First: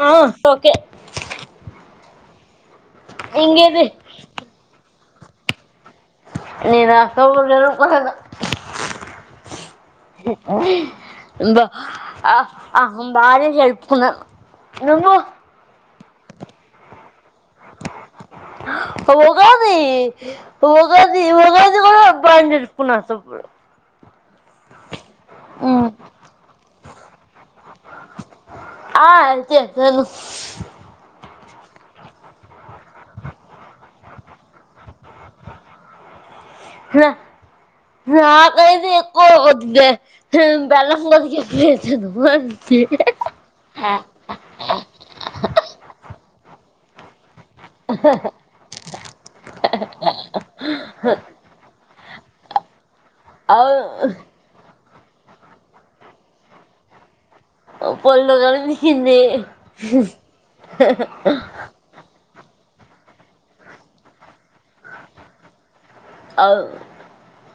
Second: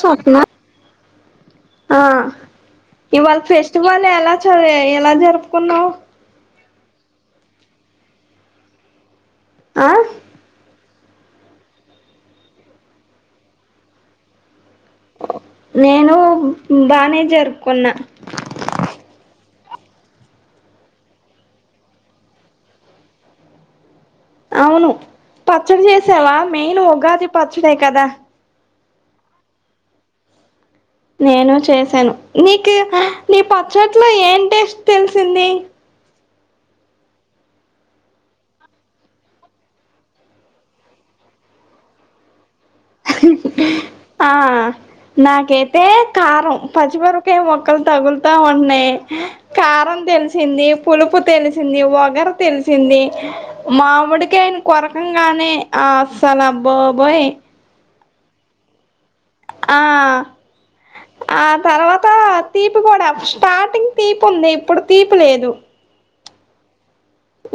స్వప్న ఆ ఇవాళ ఇంకేది ఫెస్టివల్ ఎలా చా ఎలా జరుపుకున్నావ్ నేను అట్ట ఉండుండికూడదు ఆ బ ఆ ఆ బానె జరుపుకున్న నువ్వు నేను బానేజ ఉగాద్ ది ఉగాది ఉగాది గూడ బనె జారుకున్నారు స్వప్న్ అవును పచ్చడి చేసావా మెయిన్ ఉగాది పచ్చడే కదా ఆ చేసేను నేను చేశాను మీకు మీ పచ్చట్లో ఏం టేస్ట్ తెలిసింది రా నా కైతె యాక్కో వద్దే నేను బెల్లం కొరికేసి ఏసాను ఆ నాకేతే కారం పచ్చిమి కై మొక్కలు తగులుతా ఉన్నాయి కారం దెలిసింది పులుపు దెలిసింది వగ ర్ తెలిసింది అవును మామిడికాయిని కోర్ గానే అస్సల బాబోయ్ పుల్లగానిపించింది ఆ ఆ తర్వాత తీపి కూడా స్టార్టింగ్ తీపుంది ఇప్పుడు తీపి లేదు అవును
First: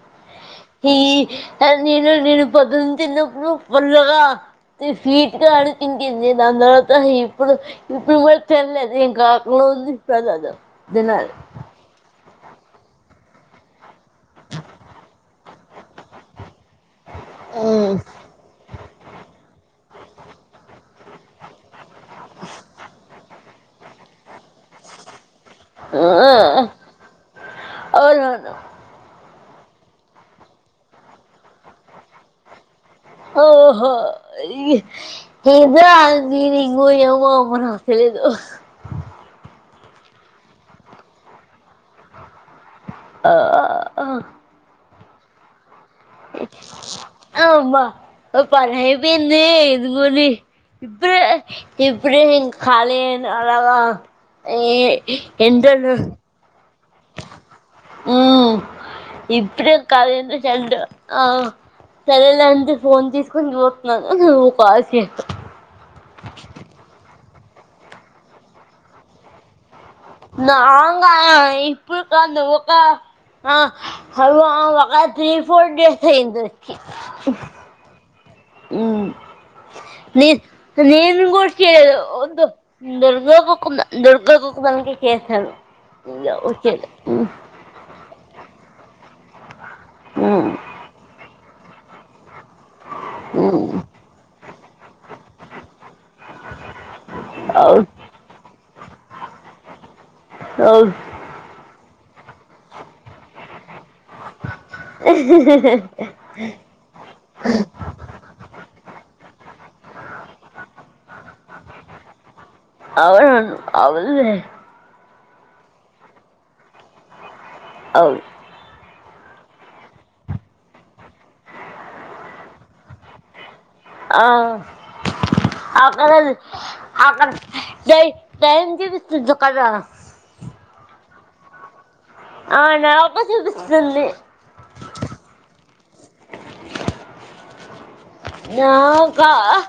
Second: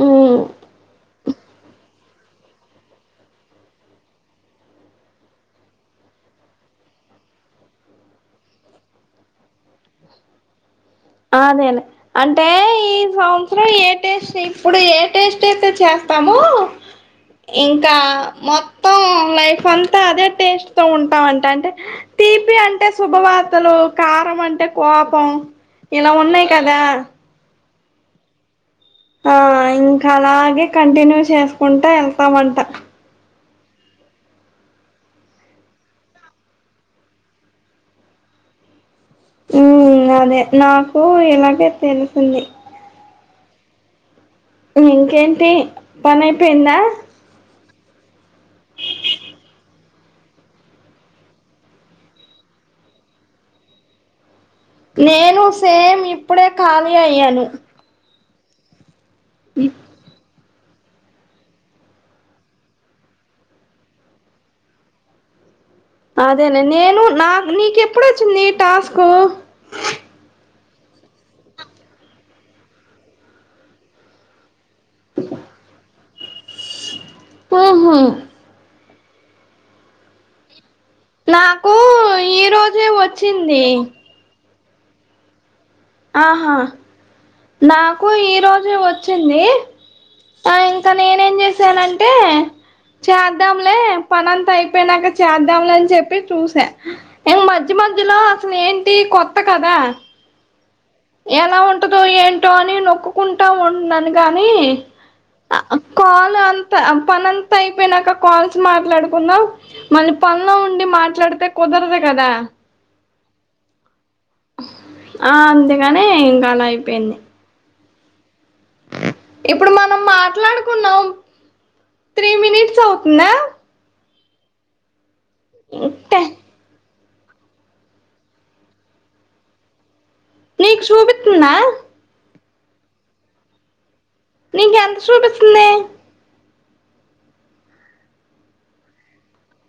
ఉమ్ హి హె నేను నేను పొందింతినపుడు పుల్లగా స్వీటీగా అనిపించింది మామూలుగా ఇప్పుడు ఇప్పుడు గూడా తినలేదు ఇంకా ఉంది తినలె ఆ నేను ఆన్ టే ఈ సంవత్సరం ఏ టేస్ట్ ఇప్పుడు ఏ టేస్ట్ అయితే చేస్తామొ ఇంకా మొత్తం లైఫ్ అన్ తా అదే టేస్ట్ తో ఉంటామంట అంటే తీపి అంటే శుభవాత్త తలు కారం అంటే కోపం ఇలా ఉన్నాయి కదా అవులవును ఆ ఇంకా అలాగే కంటిన్యూ చేసుకుంటా ఎల్తామంటా ఓహో ఇయ్ ఇదా నేను ఇంకా ఏమో అమ్మ నాక్ తెలీదు అ ఉమ్ అదే నాకు ఇలాగే తెలిసింది ఆ ఆ ఇంకేంటి పని అయిపోయిందా అమ్మ ఓ పనైపోయింది ఇంగోడి ఇప్పుడే ఇప్పుడే నేను కాలి అయిన అలాగా ఏ నేను సేమ్ ఎండలు ఇప్పుడే ఖాళీ అయ్యాను ఉ ఇప్పుడె కలిగున్నా చల్డ్ ఆ సరేలే అని ఫోన్ తీసుకుని జుతున్నాను నువ్వు కాల్ చేసావ్ అదేనే నేను నా నీకెప్పుడొచ్చింది టాస్కు నాగా ఇప్పుడు కాదు ఒక ఆ అవను ఒక త్రీ ఫోర్ డేస్ అయింది ఒచ్చి ఓహో ఉమ్ మీర్ నేను గూడా నాకు చేయలే ఈ దు రోజే దుర్గ ఒక వచ్చింది దుర్గ ఒక్కదానికే చేసాను. ఇల ఓకే ఉమ్ కు ఈ రోజు వొచ్చింది ఉమ్ ఆ ఇంకా నేనే ఏంజేసానంటే చద్దాంలే పనంత అయిపోయినంక చద్దాంలే అని చెప్పి చూసా ఇం మధ్య మధ్యలో అసలేంటి కొత్త కదా ఉమ్ అవును అవును ఎలా ఉంటదో ఏంటో అని నొక్కుకుంటా ఉన్నాను గాని అ ఆ కాల్లో అంతా పనంత ఐపేయినాక కాల్స్ మాట్లాడుకుందాం. మళ్ళి పన్లో ఉండి మాట్లాడితే కుదరదు కదా. అవున్ అవలులే ఆ అందుకనే ఇంక అలా అయిపేంది. అవ్ ఇప్పుడు మనం మాట్లాడుకున్నాం. త్ర్రి మినిట్స్ అవుతుందా? ఆ అక్కడ టె ద్ అక్కడ డై ట్రైన్ చూపిస్తుంది కదరా నీకు శుభిత్తున్నా ఆ నాకు సూబిస్తుంది నీకెంత సూబిస్తుందే నాకా ఆ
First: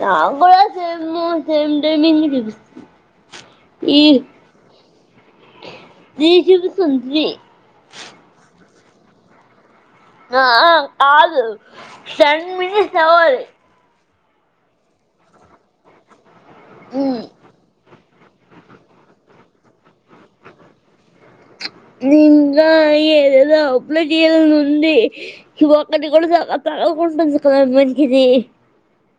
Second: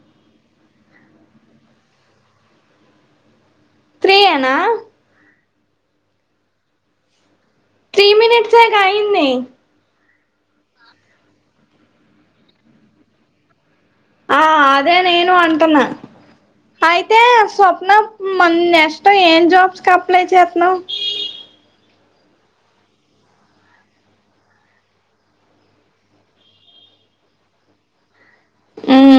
నాగూడా సేమ్మ్, సేమ్ టైమింగ్ జూపిస్తుంది. త్రీయేనా త్రీ శుపిస్తుంది త్రీ త్రీ మినెట్స్ గ అయింది. ఆ అ కాదు టెన్ మినిట్స్ అవ్వాలి. ఆ అదే నేను అంటున్నా అయితే ఉమ్, స్వప్న మ్ మన్నెస్టు ఏం జాబ్స్ కు అప్లై చేత్తున్నావ్? నింగాయ్ ఏదేదో అప్లై జేయాలని ఉంది. ఈ ఒక్కటి కూడా చ చదువకుంటుంది కదా అమ్మాయ్ ది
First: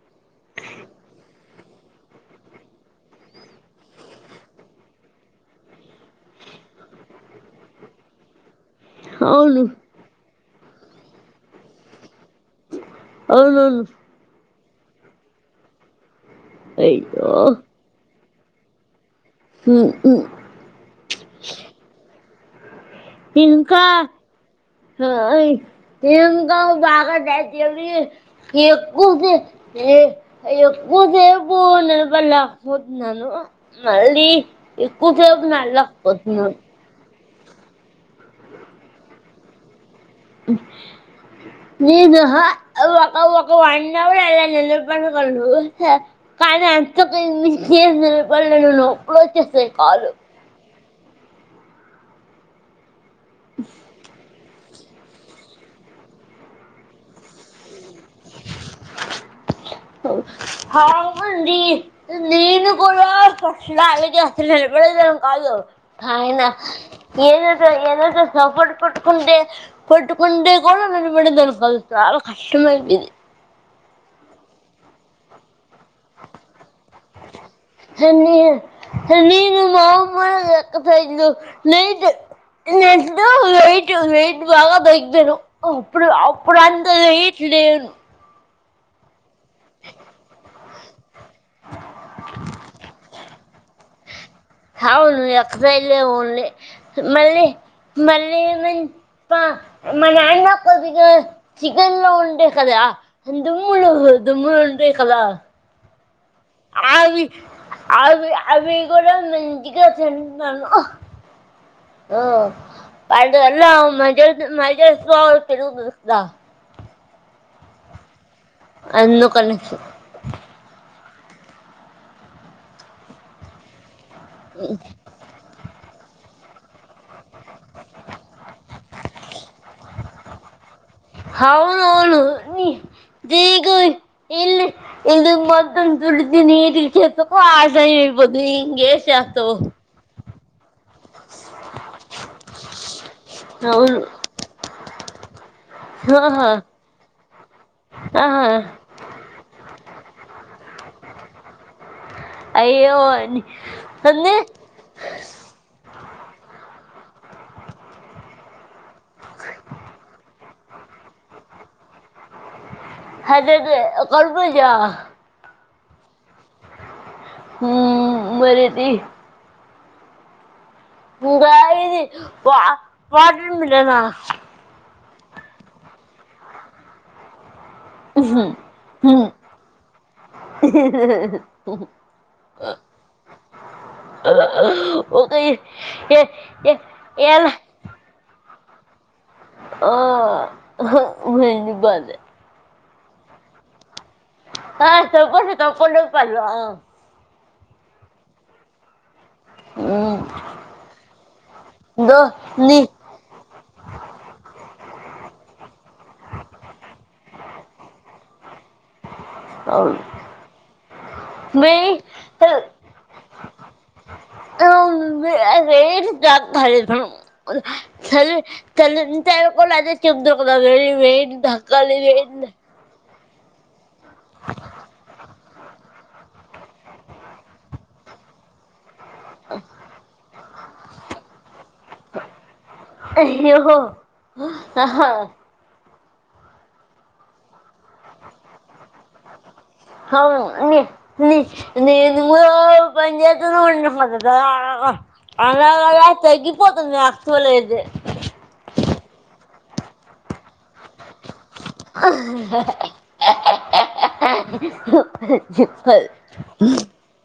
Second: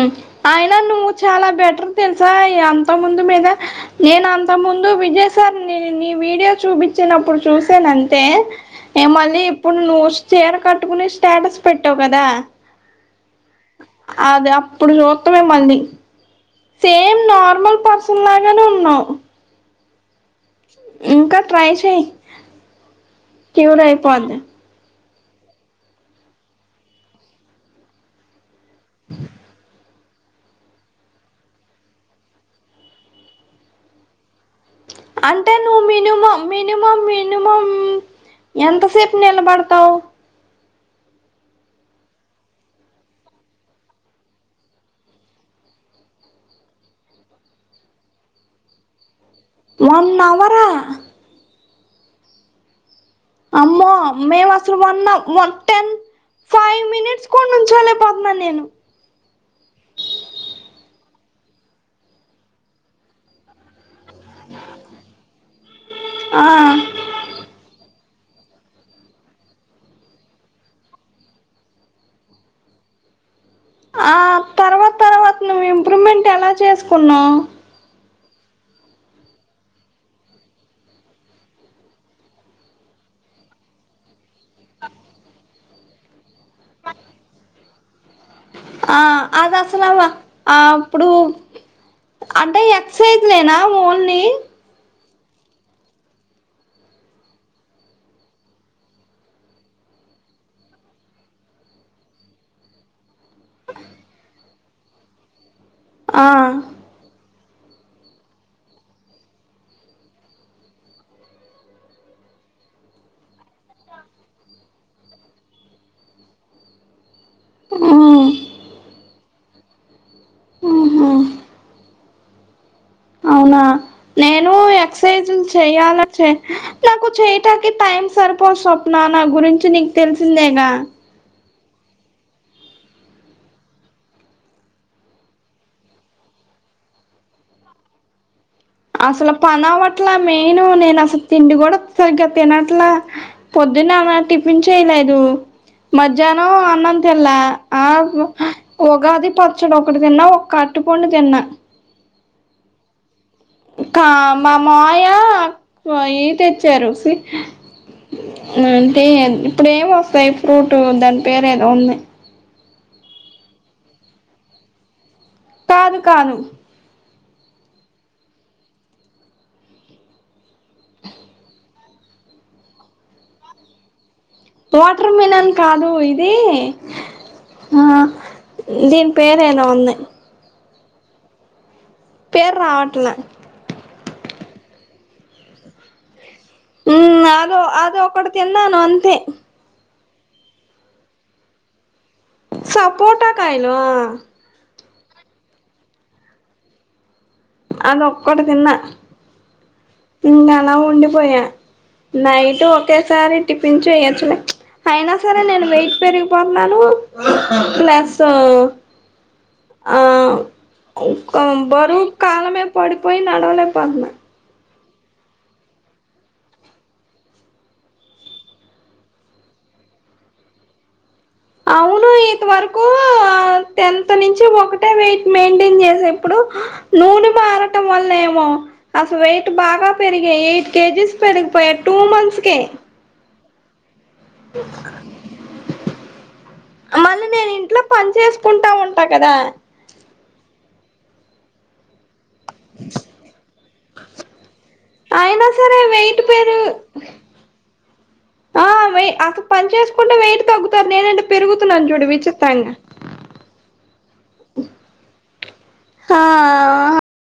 మ్ అయిన నువ్వు చాలా బెటర్ తెల్సా ఎంతో ముందు మీద నేనా అంత ముందు విజయ్ సార్ నేను నీ వీడియో చూపిచ్చినప్పుడు చూసానంతే ఏ మళ్ళీ అవును ఇప్పుడు నువ్వు చీర కట్టుకుని స్టేటస్ పెట్టావు కదా. అవునవును అదే అప్పుడు జూత్తమె మళ్ళీ సేమ్ అయ్యో నార్మల్ పర్సన్ కులాగనే ఉన్నావ్ ఉమ్, ఉమ్. ఇంక ట్రై చెయ్ క్యూర్ అయిపోద్ది ఆయి ఇంకా బాగా [unintelligible] ఎక్కువద్ది ఇ ఎక్ ఎక్కువ సేపు నేనుపల్లేకపోతున్నాను మళ్ళీ ఎక్కువసేపు అంటే నువ్ మినిమమ్ నడలేకపోతున్నాను మినిమమ్ని మినిమం ఎంతసేప్ నిలబడ్తవ్? నేను ఉహు ఒక ఒక వన్ అవర్ అలా నిలబడగలను. తె కానంత పైనుంచి నిలబడలేను. వచ్చేస్తాయి వన్ కాళ్ళు అవరా అమ్మో మేం వ అసల్ వన్నా వన్ టెన్ ఫై మినిట్స్ కూడా నుంచ్చోలేకపోతున్నా నేను. హాయండి నీను గూడా ఫస్లా అసలు నిలబడేదే కాదు ఆయన ఆ ఏదేదో ఏదేదో పట్ పట్టుకుంటే పట్టుకుంటే కూడా ననబడంది అనుపదు చాలా కష్టమైతది ఆ తర్వాత తర్వాత నువ్వు ఇంప్రూవ్మెంట్ ఎలా చేసుకున్నావు. [unintelligible] [unintelligible] అప్పుడు అప్పుడుంత వెయిట్ లేను ఆ అదిసలవ ఆ అప్పుడు అంటే ఎక్ససైజీ ఎన ఓన్లీ అవును ఎక్సైజ ఓన్లీ మళ్ళీ మళ్ళీ పా మా నాన్న కొద్దిగా చికన్ లో ఉంటె కదా దుమ్ములొ దుమ్ములో ఉంటాయి కదా ఆ అవి అవి కూడా మంచిగా తింటాను ఆ [unintelligible] మ్ అందుకనేసి ఉహు అవునా నేను ఎక్సర్సైజులు చెయ్యాలనీ చే నాకు చేయటానికి టైం సరపోదు స్వప్న నా గురించి నీకు తెలిసిందేగా హావును హావును దీగు ఇల్ ఇల్లు మొత్తం తుడిచి నీట్గా చేసకు ఆశా అసలు పనవట్లా మెయిన్ నే అసలు తిండి కూడా సరిగ్గా తినట్లా పొద్దున అవును ఆమె టిఫిన్ చేయలేదు. ఆహా మధ్యాహ్నం అన్నంతిన్ల ఆ ఆహా ఉగాది పచ్చడ ఒ ఒకటి తిన్న ఒక్క అరటిపండు తిన్న అయ్యో అని కా అన్నీ మా మావయ్య ఈ తెచ్చారు అంటే ఇప్పుడు ఏం వస్తాయి ఫ్రూట్ దాని పేరు ఏదో ఉంది. హద హాదే కరభుజా కాదు కాను హుమ్ మారేటి ఇంగా ఇది వ వాటర్మిలనా వాటర్ మిలాన్ కాదు ఇది ఆ దీని పేరు ఏదో ఉంది. పేర్ రావట్ల ఓకే ఉమ్ అదొ అదొ ఒక్కడు తిన్నను అంతే ఆ నేన్ చెప్పా అదే సపోటా కాయలా ఆ సపోటా సపోటా పన్లు ఆ అదొ ఒక్కటి తిన్న ఇంగ అలా ఉండిపోయా దో నైట్ నీ ఒకేసారి టిఫిన్ చేయొచ్చు అయినా సరే నేను వెయిట్ పెరిగిపోతున్నాను ప్లస్ అవున్ కోబరువు కాలమీద పడిపోయి నడవలే పోతున్నా ఏ [unintelligible] తగ్గాలి వేయిట్ అవును ఇది వరకు టెన్త్ నుంచి ఒకటే వెయిట్ మెయి మంటైన్ చేసేప్పుడు నూనె మారటం వల్ల ఏమో అసలు వెయిట్ బాగా పెరిగా ఎయిట్ కేజీస్ పెరిగిపోయా టూ మంత్స్ కే ఇహో అహ మళ్ళీ నేను ఇంట్లో పని చేసుకుంటా ఉంటా కదా అవును నేన్ న్ కూడ పంజెతనే ఉంటావుకదా అలాగా అయినా ఆలా సరే ఆలా వెయిట్ పెరు తగ్గిపోతది యాక్టుల్లి అయితే ఆ వే పని చేసుకుంటే వెయిట్ తగ్గుతారు నేనంటే పెరుగుతునన్ను చూడు విచిత్రంగా ఆ ఆ పాల్ ఆ